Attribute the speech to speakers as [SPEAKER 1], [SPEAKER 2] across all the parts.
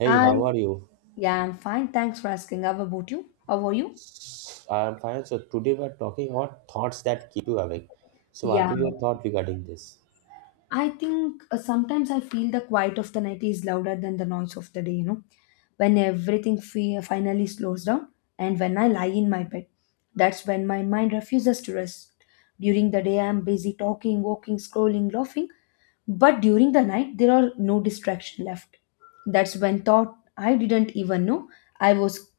[SPEAKER 1] Hey,
[SPEAKER 2] I
[SPEAKER 1] how are you?
[SPEAKER 2] yeah, I'm fine. Thanks for asking. How about you? How are you?
[SPEAKER 1] I'm fine. So today we are talking about thoughts that keep you awake. So what
[SPEAKER 2] Yeah.
[SPEAKER 1] is your thought regarding this?
[SPEAKER 2] I think sometimes I feel the quiet of the night is louder than the noise of the day, when everything finally slows down and when I lie in my bed. That's when my mind refuses to rest. During the day, I am busy talking, walking, scrolling, laughing, but during the night, there are no distraction left. That's when thought I didn't even know I was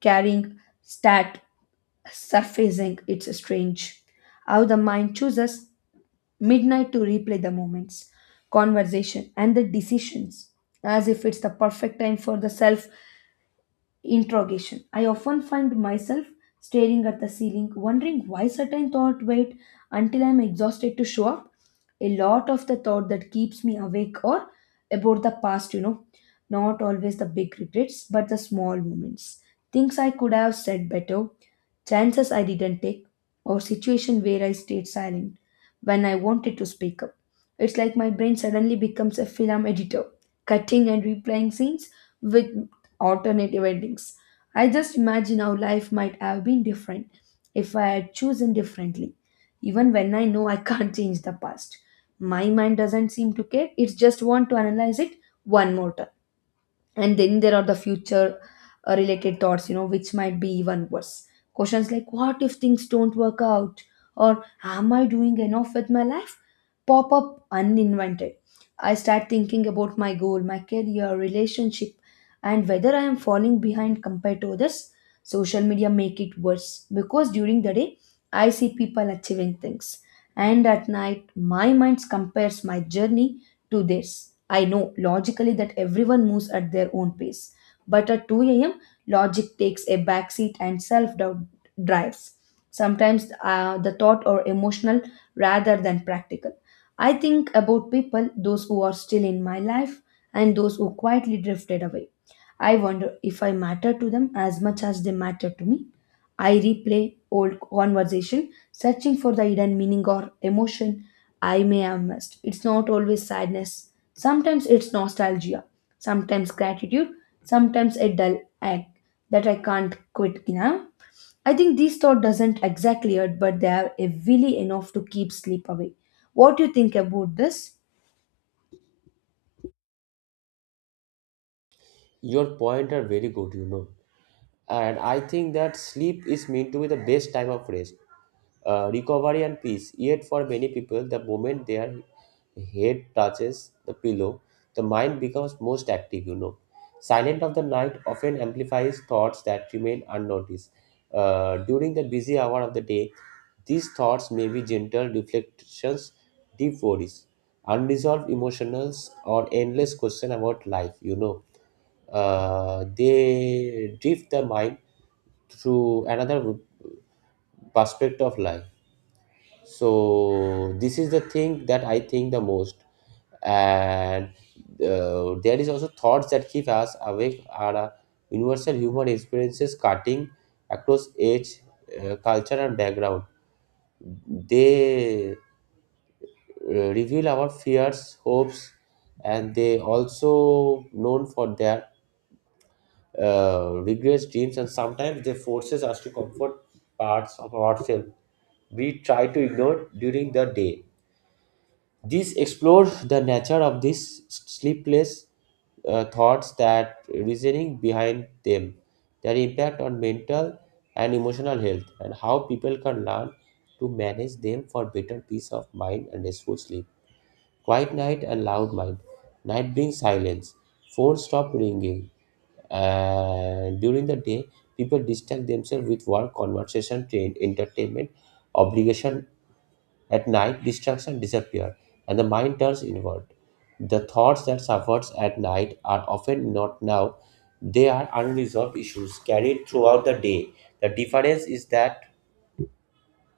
[SPEAKER 2] carrying stat surfacing. It's strange how the mind chooses midnight to replay the moments, conversation, and the decisions as if it's the perfect time for the self interrogation. I often find myself staring at the ceiling, wondering why certain thought wait until I'm exhausted to show up. A lot of the thought that keeps me awake or about the past, not always the big regrets, but the small moments. Things I could have said better, chances I didn't take, or situation where I stayed silent when I wanted to speak up. It's like my brain suddenly becomes a film editor, cutting and replaying scenes with alternative endings. I just imagine how life might have been different if I had chosen differently. Even when I know I can't change the past, my mind doesn't seem to care. It just want to analyze it one more time, and then there are the future related thoughts which might be even worse. Questions like, what if things don't work out, or am I doing enough with my life, pop up uninvented. I start thinking about my goal, my career, relationship, and whether I am falling behind compared to others. Social media make it worse because during the day I see people achieving things, and at night my mind compares my journey to this. I know logically that everyone moves at their own pace, but at 2 a.m., logic takes a backseat and self doubt drives. Sometimes, the thought or emotional rather than practical. I think about people, those who are still in my life and those who quietly drifted away. I wonder if I matter to them as much as they matter to me. I replay old conversation, searching for the hidden meaning or emotion I may have missed. It's not always sadness. Sometimes it's nostalgia, sometimes gratitude, sometimes a dull ache that I can't quit now. I think these thought doesn't exactly hurt, but they are heavily enough to keep sleep away. What do you think about this?
[SPEAKER 1] Your point are very good, you know. And I think that sleep is meant to be the best time of rest, recovery, and peace. Yet, for many people, the moment their head touches the pillow, the mind becomes most active, you know. Silent of the night often amplifies thoughts that remain unnoticed. During the busy hour of the day, these thoughts may be gentle reflections, deep worries unresolved emotionals or endless question about life, you know. They drift the mind through another perspective of life. So this is the thing that I think the most. And there is also thoughts that keep us awake are universal human experiences cutting across age, culture and background. They reveal our fears, hopes, and they also known for their regrets, dreams, and sometimes they forces us to comfort parts of ourselves we try to ignore during the day. This explores the nature of these sleepless thoughts, that reasoning behind them, their impact on mental and emotional health, and how people can learn to manage them for better peace of mind and restful sleep. Quiet night and loud mind. Night brings silence. Phones stop ringing. And during the day, people distract themselves with work, conversation, train, entertainment, obligation. At night, distraction disappear, and the mind turns inward. The thoughts that suffers at night are often not now. They are unresolved issues carried throughout the day. The difference is that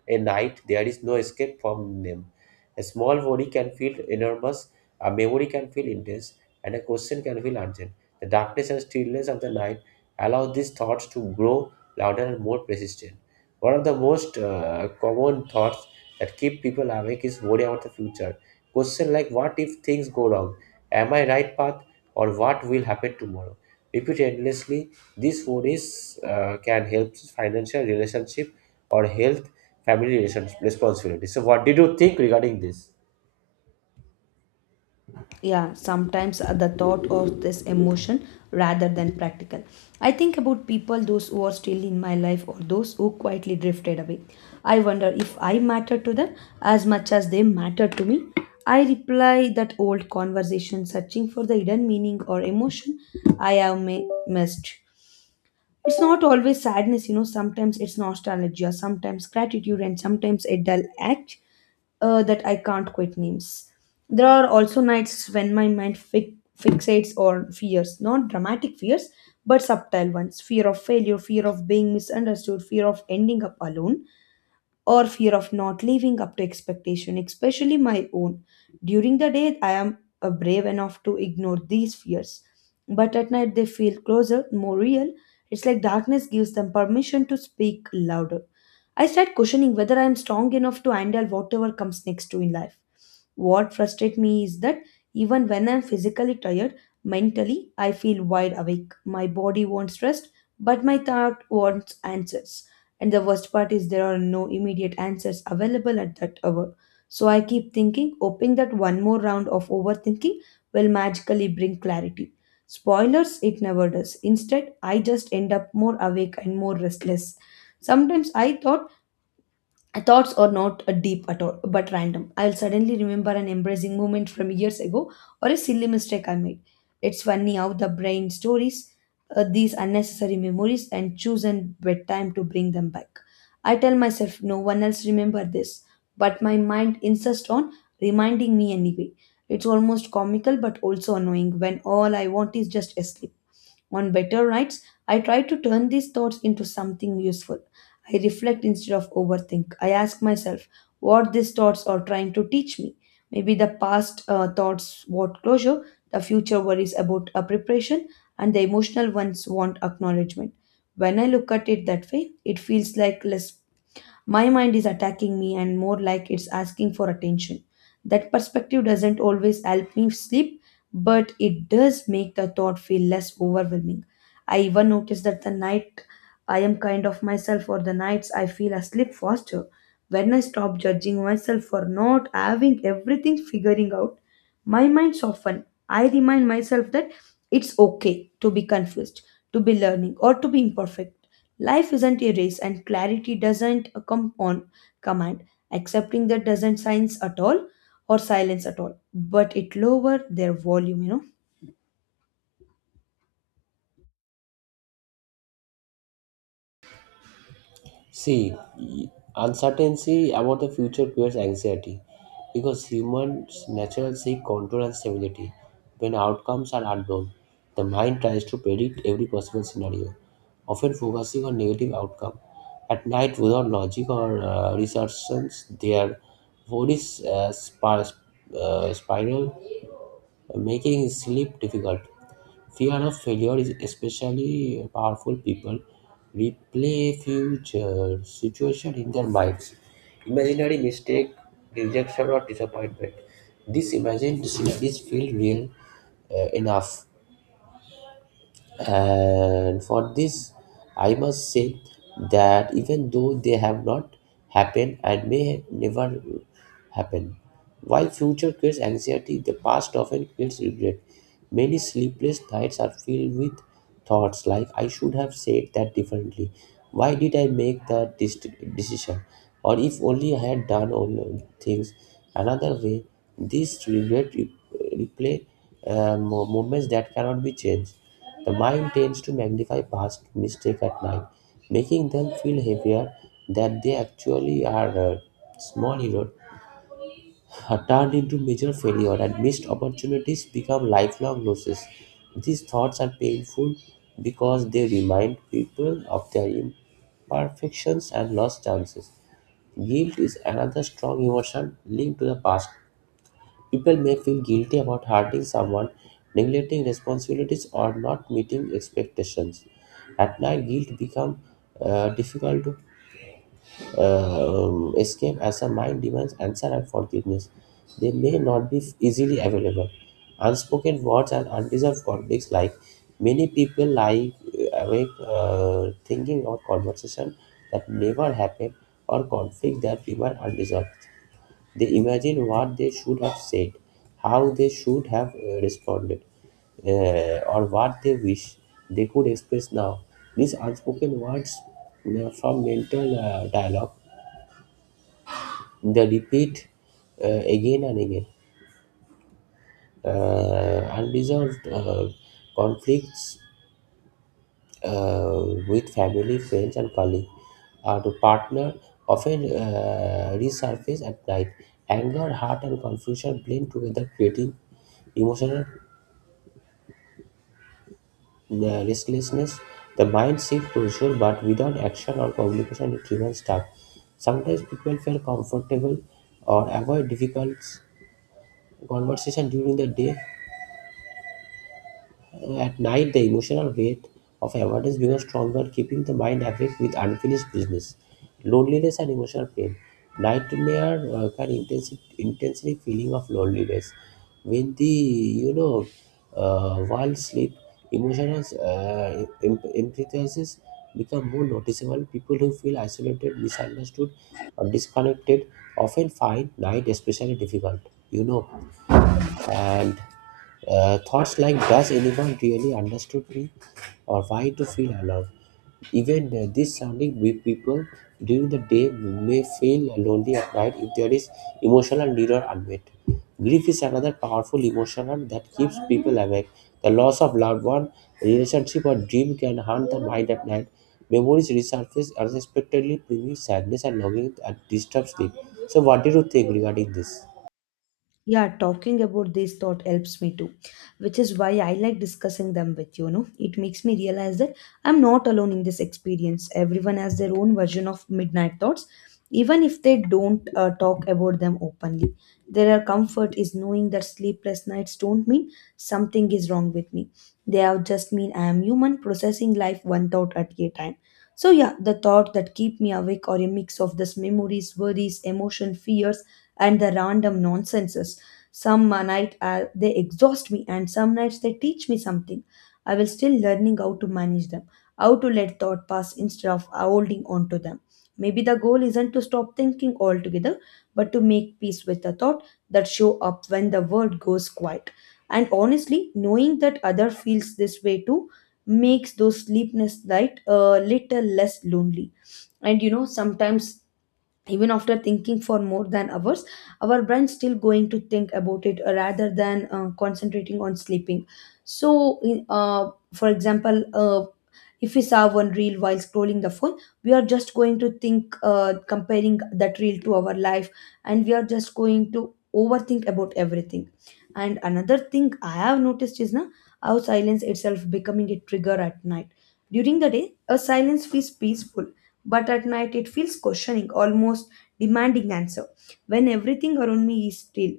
[SPEAKER 1] a night, there is no escape from them. A small worry can feel enormous, a memory can feel intense, and a question can feel urgent. The darkness and stillness of the night allow these thoughts to grow louder and more persistent. One of the most common thoughts that keep people awake is worry about the future. Question like, what if things go wrong? Am I right path? Or what will happen tomorrow? Repeat endlessly. These worries can help financial relationship or health, family relationship responsibility. So, what did you think regarding this?
[SPEAKER 2] Yeah, sometimes the thought of this emotion rather than practical. I think about people, those who are still in my life or those who quietly drifted away. I wonder if I matter to them as much as they matter to me. I reply that old conversation, searching for the hidden meaning or emotion I have missed. It's not always sadness, sometimes it's nostalgia, sometimes gratitude, and sometimes a dull act that I can't quite names. There are also nights when my mind fixates on fears, not dramatic fears, but subtle ones fear of failure, fear of being misunderstood, fear of ending up alone or fear of not living up to expectation, especially my own. During the day, I am brave enough to ignore these fears, but at night they feel closer, more real. It's like darkness gives them permission to speak louder. I start questioning whether I am strong enough to handle whatever comes next to in life. What frustrates me is that even when I'm physically tired, mentally I feel wide awake. My body wants rest, but my thought wants answers. And the worst part is there are no immediate answers available at that hour. So I keep thinking, hoping that one more round of overthinking will magically bring clarity. Spoilers, it never does. Instead, I just end up more awake and more restless. Sometimes I thought thoughts are not deep at all, but random. I'll suddenly remember an embracing moment from years ago or a silly mistake I made. It's funny how the brain stories these unnecessary memories and choose a bedtime to bring them back. I tell myself no one else remember this, but my mind insists on reminding me anyway. It's almost comical but also annoying when all I want is just a sleep. On better nights, I try to turn these thoughts into something useful. I reflect instead of overthink. I ask myself what these thoughts are trying to teach me. Maybe the past thoughts want closure, the future worries about a preparation, and the emotional ones want acknowledgement. When I look at it that way, it feels like less my mind is attacking me and more like it's asking for attention. That perspective doesn't always help me sleep, but it does make the thought feel less overwhelming. I even notice that the night I am kind of myself, or the nights I feel asleep faster. When I stop judging myself for not having everything figuring out, my mind softens. I remind myself that it's okay to be confused to be learning or to be imperfect. Life isn't a race and clarity doesn't come on command. Accepting that doesn't silence at all or silence at all, but it lower their volume, you
[SPEAKER 1] See, uncertainty about the future creates anxiety because humans naturally seek control and stability. When outcomes are unknown, the mind tries to predict every possible scenario, often focusing on negative outcome. At night, without logic or research, their bodies spiral, making sleep difficult. Fear of failure is especially powerful. People replay future situation in their minds. Imaginary mistake, rejection, or disappointment. These imagined scenarios feel real enough, and for this I must say that even though they have not happened and may never happen. While future creates anxiety, the past often creates regret. Many sleepless nights are filled with thoughts like, I should have said that differently, why did I decision, or if only I had done all things another way. This replay moments that cannot be changed. The mind tends to magnify past mistakes at night, making them feel heavier than they actually are. Small errors are turned into major failure, and missed opportunities become lifelong losses. These thoughts are painful because they remind people of their imperfections and lost chances. Guilt is another strong emotion linked to the past. People may feel guilty about hurting someone, neglecting responsibilities, or not meeting expectations. At night, guilt becomes difficult to escape as the mind demands answer and forgiveness. They may not be easily available. Unspoken words and unresolved conflicts, like many people lie awake thinking of conversation that never happened or conflict that remain unresolved. They imagine what they should have said, how they should have responded, or what they wish they could express now. These unspoken words from mental dialogue, they repeat again and again. Unresolved conflicts with family, friends, and colleagues or to partner often resurface at night. Anger, hurt, and confusion blend together, creating emotional. The restlessness, the mind seeks pursuit, but without action or communication, it remains stuck. Sometimes people feel comfortable or avoid difficult conversation during the day. At night, the emotional weight of avoidance becomes stronger, keeping the mind awake with unfinished business, loneliness, and emotional pain. Nightmare can intensely feeling of loneliness. When the, you know, while sleep, emotional implications become more noticeable. People who feel isolated, misunderstood, or disconnected often find night especially difficult. You know,
[SPEAKER 2] know.
[SPEAKER 1] and thoughts like, does anyone really understood me or why to feel alone? Even this sounding with people during the day may feel lonely at night if there is emotional need or unmet. Grief is another powerful emotion that keeps people awake. The loss of loved one, relationship or dream can haunt the mind at night. Memories resurface unexpectedly, bringing sadness and longing that disturb sleep. So, what did you think regarding this?
[SPEAKER 2] Yeah, talking about this thought helps me too, which is why I like discussing them with you. It makes me realize that I'm not alone in this experience. Everyone has their own version of midnight thoughts, even if they don't talk about them openly. Their comfort is knowing that sleepless nights don't mean something is wrong with me. They have just mean I am human, processing life one thought at a time. So yeah, the thought that keep me awake are a mix of this memories, worries, emotion, fears, and the random nonsenses. Some night they exhaust me, and some nights they teach me something. I will still learning how to manage them, how to let thought pass instead of holding on to them. Maybe the goal isn't to stop thinking altogether, but to make peace with the thought that show up when the world goes quiet. And honestly, knowing that other feels this way too makes those sleepless night a little less lonely. And sometimes, even after thinking for more than hours, our brain's still going to think about it, rather than concentrating on sleeping. So for example, if we saw one reel while scrolling the phone, we are just going to think, comparing that reel to our life, and we are just going to overthink about everything. And another thing I have noticed is na how silence itself becoming a trigger at night. During the day, a silence feels peaceful, but at night it feels questioning, almost demanding answer. When everything around me is still,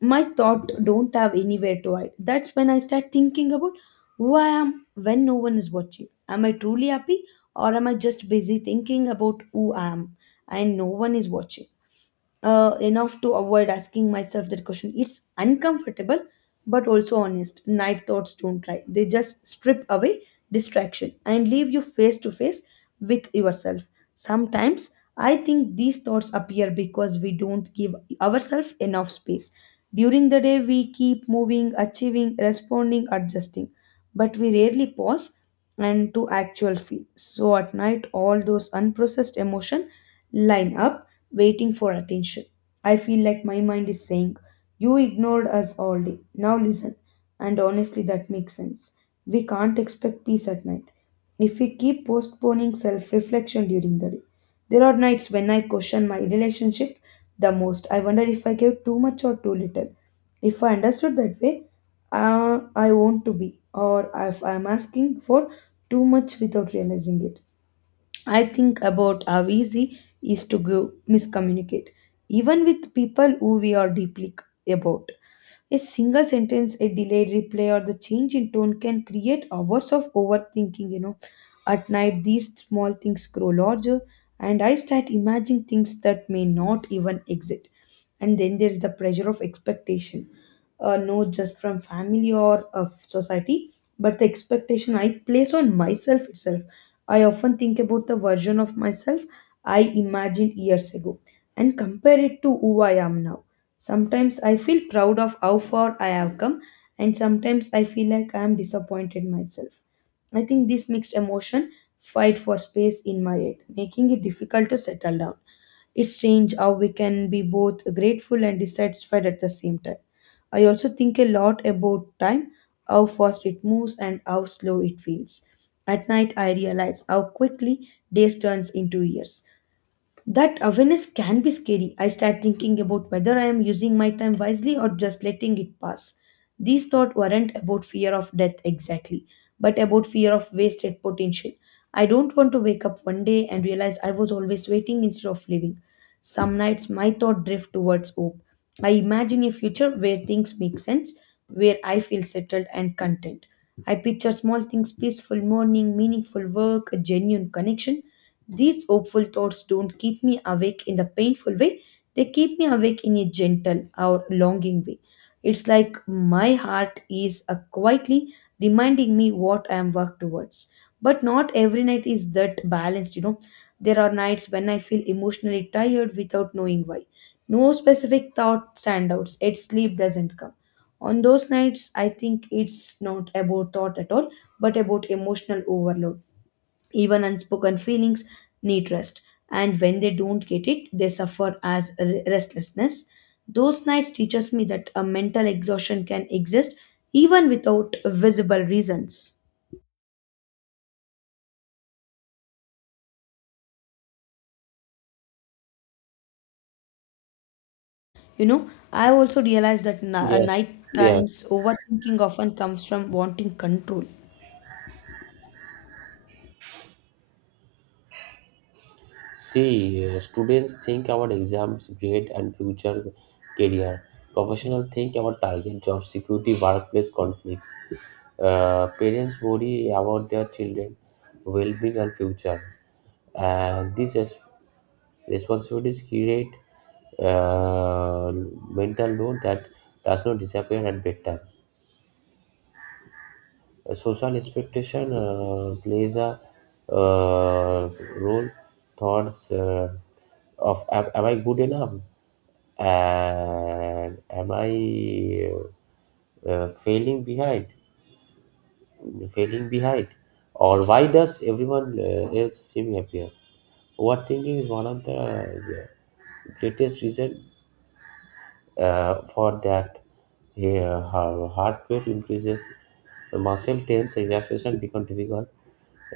[SPEAKER 2] my thought don't have anywhere to hide. That's when I start thinking about who I am when no one is watching. Am I truly happy, or am I just busy thinking about who I am and no one is watching enough to avoid asking myself that question. It's uncomfortable, but also honest. Night thoughts don't lie, they just strip away distraction and leave you face to face with yourself. Sometimes I think these thoughts appear because we don't give ourselves enough space. During the day, we keep moving, achieving, responding, adjusting, but we rarely pause and to actual feel. So at night, all those unprocessed emotion line up, waiting for attention. I feel like my mind is saying, "You ignored us all day. Now listen." And honestly, that makes sense. We can't expect peace at night if we keep postponing self reflection during the day. There are nights when I question my relationship the most. I wonder if I gave too much or too little. If I understood that way, I want to be, or if I'm asking for too much without realizing it. I think about how easy is to go miscommunicate, even with people who we are deeply about. A single sentence, a delayed reply, or the change in tone can create hours of overthinking. At night these small things grow larger, and I start imagining things that may not even exist. And then there is the pressure of expectation, not just from family or of society, but the expectation I place on myself itself. I often think about the version of myself I imagined years ago and compare it to who I am now. Sometimes I feel proud of how far I have come, and sometimes I feel like I am disappointed myself. I think this mixed emotion fight for space in my head, making it difficult to settle down. It's strange how we can be both grateful and dissatisfied at the same time. I also think a lot about time, how fast it moves and how slow it feels. At night I realize how quickly days turns into years. That awareness can be scary. I start thinking about whether I am using my time wisely or just letting it pass. These thoughts weren't about fear of death exactly, but about fear of wasted potential. I don't want to wake up one day and realize I was always waiting instead of living. Some nights my thought drift towards hope. I imagine a future where things make sense, where I feel settled and content. I picture small things peaceful morning, meaningful work, a genuine connection these hopeful thoughts don't keep me awake in the painful way, they keep me awake in a gentle or longing way. It's like my heart is quietly reminding me what I am work towards. But not every night is that balanced, There are nights when I feel emotionally tired without knowing why. No specific thought standouts, yet sleep doesn't come. On those nights, I think it's not about thought at all, but about emotional overload even unspoken feelings need rest and when they don't get it they suffer as restlessness. Those nights teaches me that a mental exhaustion can exist even without visible reasons. You know, I also realized that
[SPEAKER 1] Yes,
[SPEAKER 2] night
[SPEAKER 1] yes.
[SPEAKER 2] times overthinking often comes from wanting control.
[SPEAKER 1] See, students think about exams, grade, and future career. Professionals think about target, job security, workplace conflicts. Parents worry about their children' well-being and future. And these responsibilities create uh, mental load that does not disappear at bedtime. Social expectation plays a uh, role. Thoughts of, am I good enough, and am I uh, failing behind failing behind, or why does everyone else seem happier? Overthinking is one of the greatest reason for that. Here, her heart rate increases, the muscle tense, relaxation become difficult,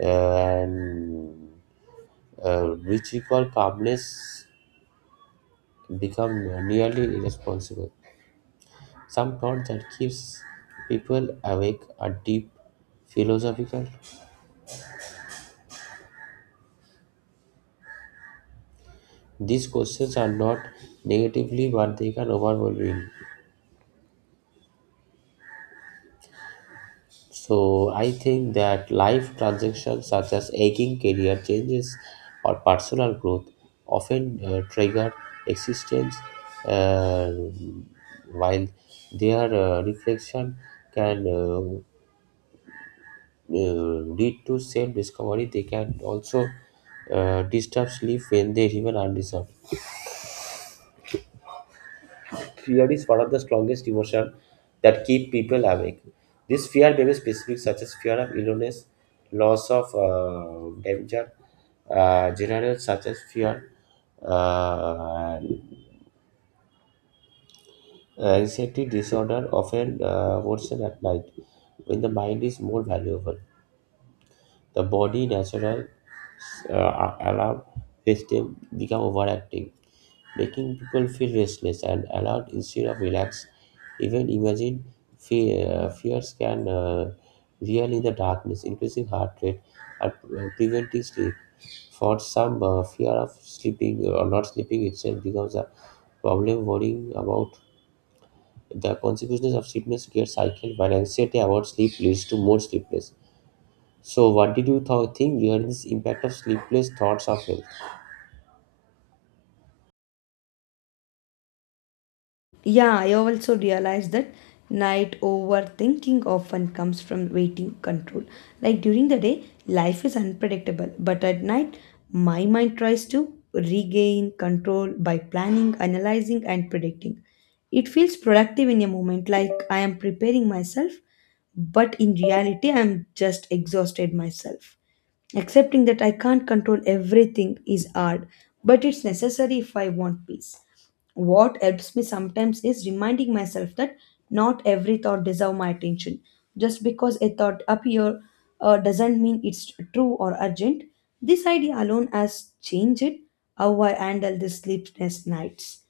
[SPEAKER 1] and which equal calmness become nearly irresponsible. Some thought that keeps people awake are deep philosophical. These questions are not negatively, but they can overwhelm you. So I think that life transactions such as aging career changes or personal growth often trigger existence, uh, while their reflection can lead to self-discovery. They can also disturb sleep when they even undeserved. Fear is one of the strongest emotions that keep people awake. This fear may be specific, such as fear of illness, loss of danger, general such as fear, uh, anxiety disorder often worsen at night when the mind is more valuable. The body natural alarm system become overactive, making people feel restless and alert instead of relaxed. Even imagine fears can real in the darkness, increasing heart rate and preventing sleep. For some, fear of sleeping or not sleeping itself becomes a problem. Worrying about the consequences of sleepiness gets cycled, but anxiety about sleep leads to more sleepless. So, what did you think regarding this impact of sleepless thoughts of health?
[SPEAKER 2] Yeah, I also realized that night overthinking often comes from waiting control. Like during the day, life is unpredictable, but at night, my mind tries to regain control by planning, analyzing, and predicting. It feels productive in a moment, like I am preparing myself, but in reality, I am just exhausted myself. Accepting that I can't control everything is hard, but it's necessary if I want peace. What helps me sometimes is reminding myself that not every thought deserves my attention. Just because a thought appear doesn't mean it's true or urgent. This idea alone has changed how I handle the sleepless nights.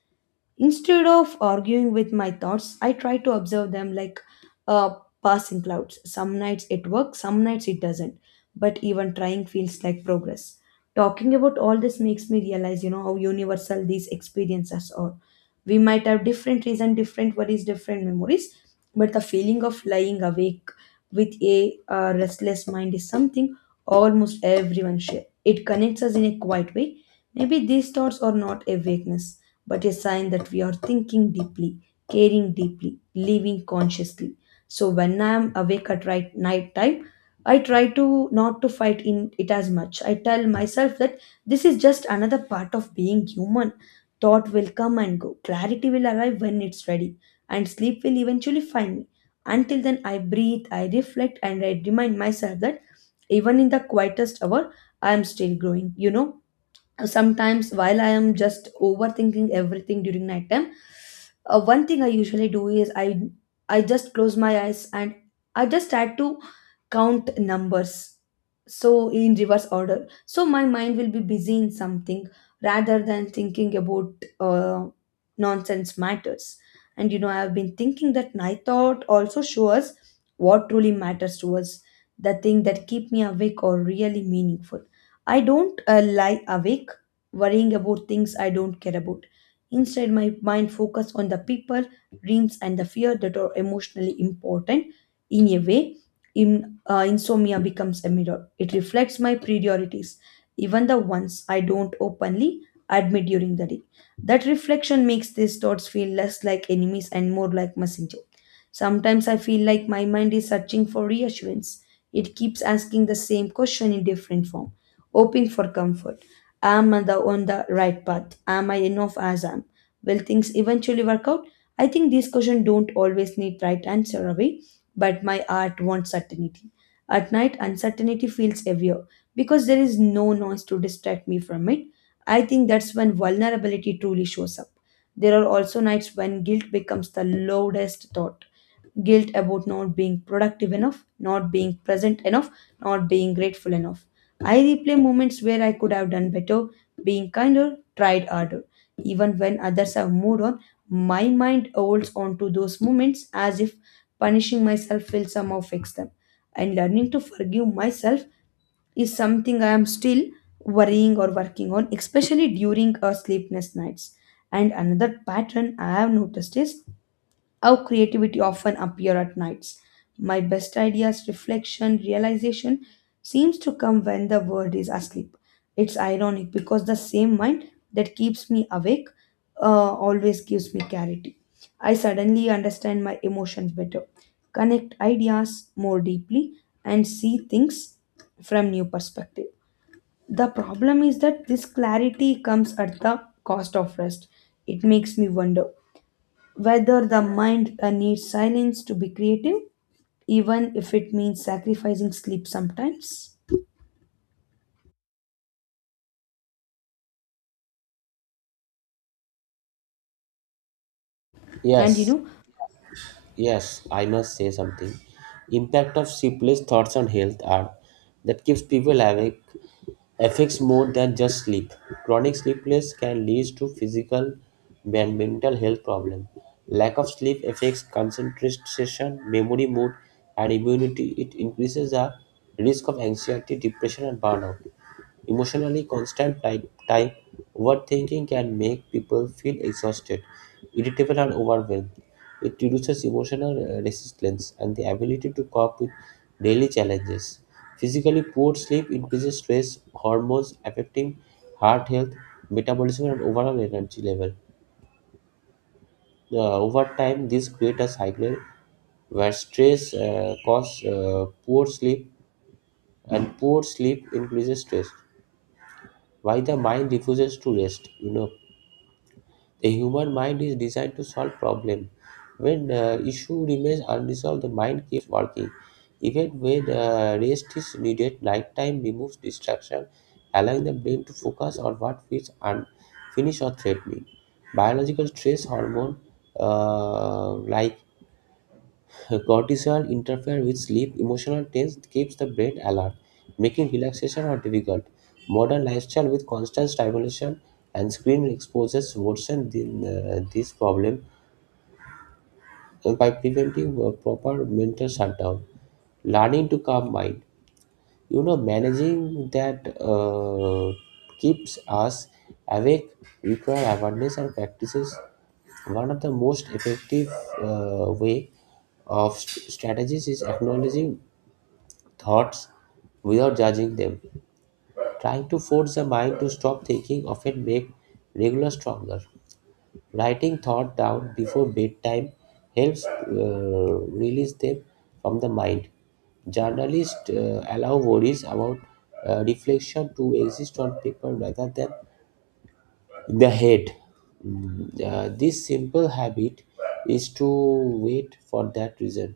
[SPEAKER 2] Instead of arguing with my thoughts, I try to observe them like uh, passing clouds. Some nights it works, some nights it doesn't. But even trying feels like progress. Talking about all this makes me realize, you know, how universal these experiences are. We might have different reason, different worries, different memories, but the feeling of lying awake with a restless mind is something almost everyone share. It connects us in a quiet way. Maybe these thoughts are not a weakness but a sign that we are thinking deeply, caring deeply, living consciously. So when I am awake at right night time, I try to not to fight in it as much. I tell myself that this is just another part of being human. Thought will come and go. Clarity will arrive when it's ready, and sleep will eventually find me. Until then, I breathe, I reflect, and I remind myself that even in the quietest hour, I am still growing. You know, sometimes while I am just overthinking everything during nighttime, one thing I usually do is I just close my eyes and I just try to count numbers so in reverse order so my mind will be busy in something rather than thinking about uh, nonsense matters. And you know, I have been thinking that night thought also shows what truly matters to us, the thing that keep me awake or really meaningful. I don't lie awake worrying about things I don't care about. Instead, my mind focuses on the people, dreams, and the fear that are emotionally important. In a way, insomnia becomes a mirror. It reflects my priorities, even the ones I don't openly admit during the day. That reflection makes these thoughts feel less like enemies and more like messengers. Sometimes I feel like my mind is searching for reassurance. It keeps asking the same question in different form, hoping for comfort. Am I the on the right path? Am I enough as I am? Will things eventually work out? I think these questions don't always need right answer away, but my heart wants certainty. At night, uncertainty feels heavier because there is no noise to distract me from it. I think that's when vulnerability truly shows up. There are also nights when guilt becomes the loudest thought, guilt about not being productive enough, not being present enough, not being grateful enough. I replay moments where I could have done better, being kinder, tried harder. Even when others have moved on, my mind holds on to those moments as if punishing myself will somehow fix them. And learning to forgive myself is something I am still worrying or working on, especially during our sleepless nights. And another pattern I have noticed is how creativity often appear at nights. My best ideas, reflection, realization seems to come when the world is asleep. It's ironic because the same mind that keeps me awake uh, always gives me clarity. I suddenly understand my emotions better, connect ideas more deeply, and see things from new perspective. The problem is that this clarity comes at the cost of rest. It makes me wonder whether the mind needs silence to be creative, even if it means sacrificing sleep sometimes. And you
[SPEAKER 1] Yes,
[SPEAKER 2] know,
[SPEAKER 1] yes, I must say something. Impact of sleepless thoughts on health are that keeps people awake affects more than just sleep. Chronic sleepless can lead to physical and mental health problems. Lack of sleep affects concentration, memory, mood, and immunity. It increases the risk of anxiety, depression, and burnout. Emotionally constant type overthinking can make people feel exhausted, irritable, and overwhelmed. It reduces emotional resilience and the ability to cope with daily challenges. Physically poor sleep increases stress hormones affecting heart health, metabolism, and overall energy level. Over time, this creates a cycle where stress causes poor sleep, and poor sleep increases stress. Why the mind refuses to rest? You know, the human mind is designed to solve problems. When issue remains unresolved, the mind keeps working. Even when rest is needed, nighttime removes distraction, allowing the brain to focus on what feels unfinished or threatening. Biological stress hormone like cortisol interferes with sleep. Emotional tense keeps the brain alert, making relaxation or difficult. Modern lifestyle with constant stimulation and screen exposures worsen this problem by preventing proper mental shutdown. Learning to calm mind, you know, managing that keeps us awake require awareness and practices. One of the most effective way of strategies is acknowledging thoughts without judging them. Trying to force the mind to stop thinking often makes regular stronger. Writing thought down before bedtime helps release them from the mind. Journalists allow worries about reflection to exist on paper rather than in the head. This simple habit is to wait for that reason,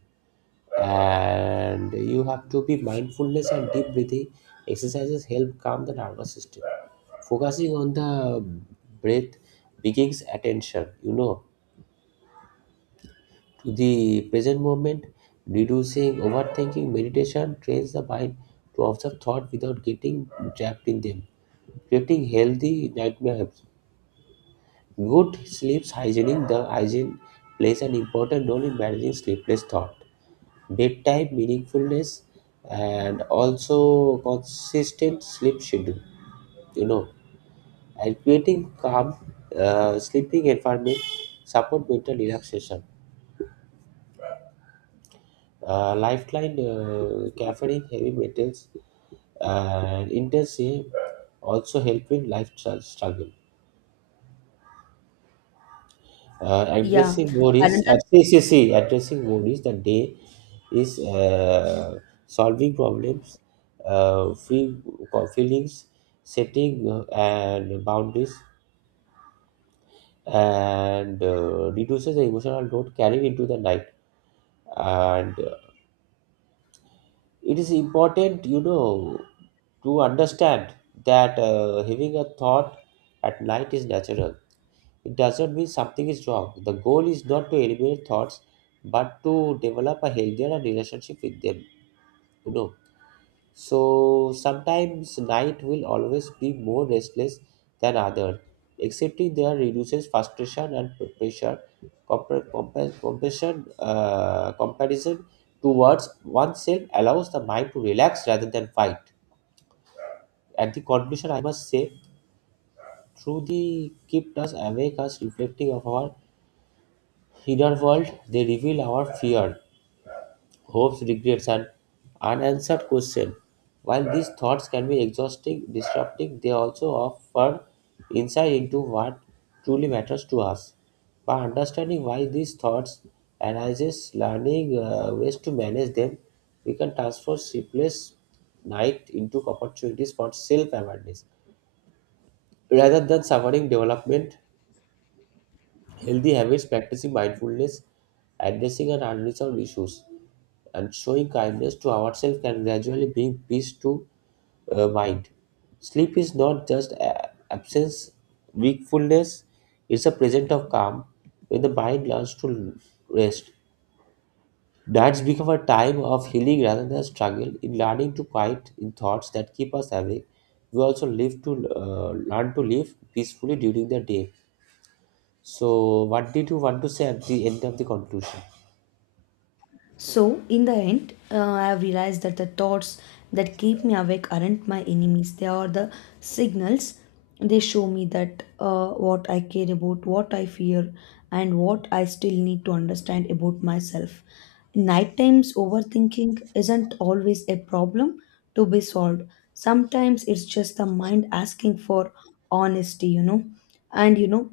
[SPEAKER 1] and you have to be mindfulness. And deep breathing exercises help calm the nervous system, focusing on the breath, begins attention, you know, to the present moment, reducing overthinking. Meditation trains the mind to observe thought without getting trapped in them, creating healthy nightmares. Good sleep hygiene, the hygiene plays an important role in managing sleepless thought. Bed type, meaningfulness, and also consistent sleep schedule. You know, and creating calm sleeping environment support mental relaxation. Lifeline, caffeine, heavy metals, and intensity also help in life struggle.
[SPEAKER 2] yeah,
[SPEAKER 1] Addressing worries,
[SPEAKER 2] another.
[SPEAKER 1] addressing worries the day is solving problems, uh, free feelings, setting and boundaries, and reduces the emotional load carried into the night. And it is important, you know, to understand that having a thought at night is natural. It does not mean something is wrong. The goal is not to eliminate thoughts, but to develop a healthier relationship with them. You know, so sometimes night will always be more restless than other, excepting there reduces frustration and pressure. Compassion, comparison towards oneself allows the mind to relax rather than fight. At the conclusion, I must say, through the kept us awake, us reflecting of our inner-world, they reveal our fear, hopes, regrets, and unanswered questions. While these thoughts can be exhausting, disrupting, they also offer insight into what truly matters to us. By understanding why these thoughts arises, learning ways to manage them, we can transform sleepless night into opportunities for self-awareness rather than suffering development. Healthy habits, practicing mindfulness, addressing and unresolved issues, and showing kindness to ourselves can gradually bring peace to mind. Sleep is not just absence, wakefulness, it's a present of calm. When the mind learns to rest, nights become a time of healing rather than struggle. In learning to quiet in thoughts that keep us awake, we also live to learn to live peacefully during the day. So, what did you want to say at the end of the conclusion?
[SPEAKER 2] So, in the end, I have realized that the thoughts that keep me awake aren't my enemies. They are the signals. They show me that what I care about, what I fear, and what I still need to understand about myself. Night times overthinking isn't always a problem to be solved. Sometimes it's just the mind asking for honesty, you know. And you know,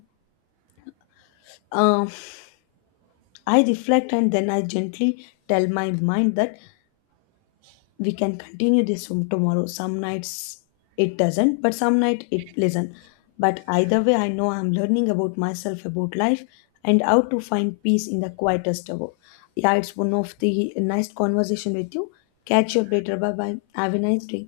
[SPEAKER 2] uh, I reflect and then I gently tell my mind that we can continue this from tomorrow. Some nights it doesn't but some night it listen, but either way I know I'm learning about myself, about life, and how to find peace in the quietest hour. Yeah, it's one of the nice conversation with you. Catch you up later. Bye bye, have a nice day.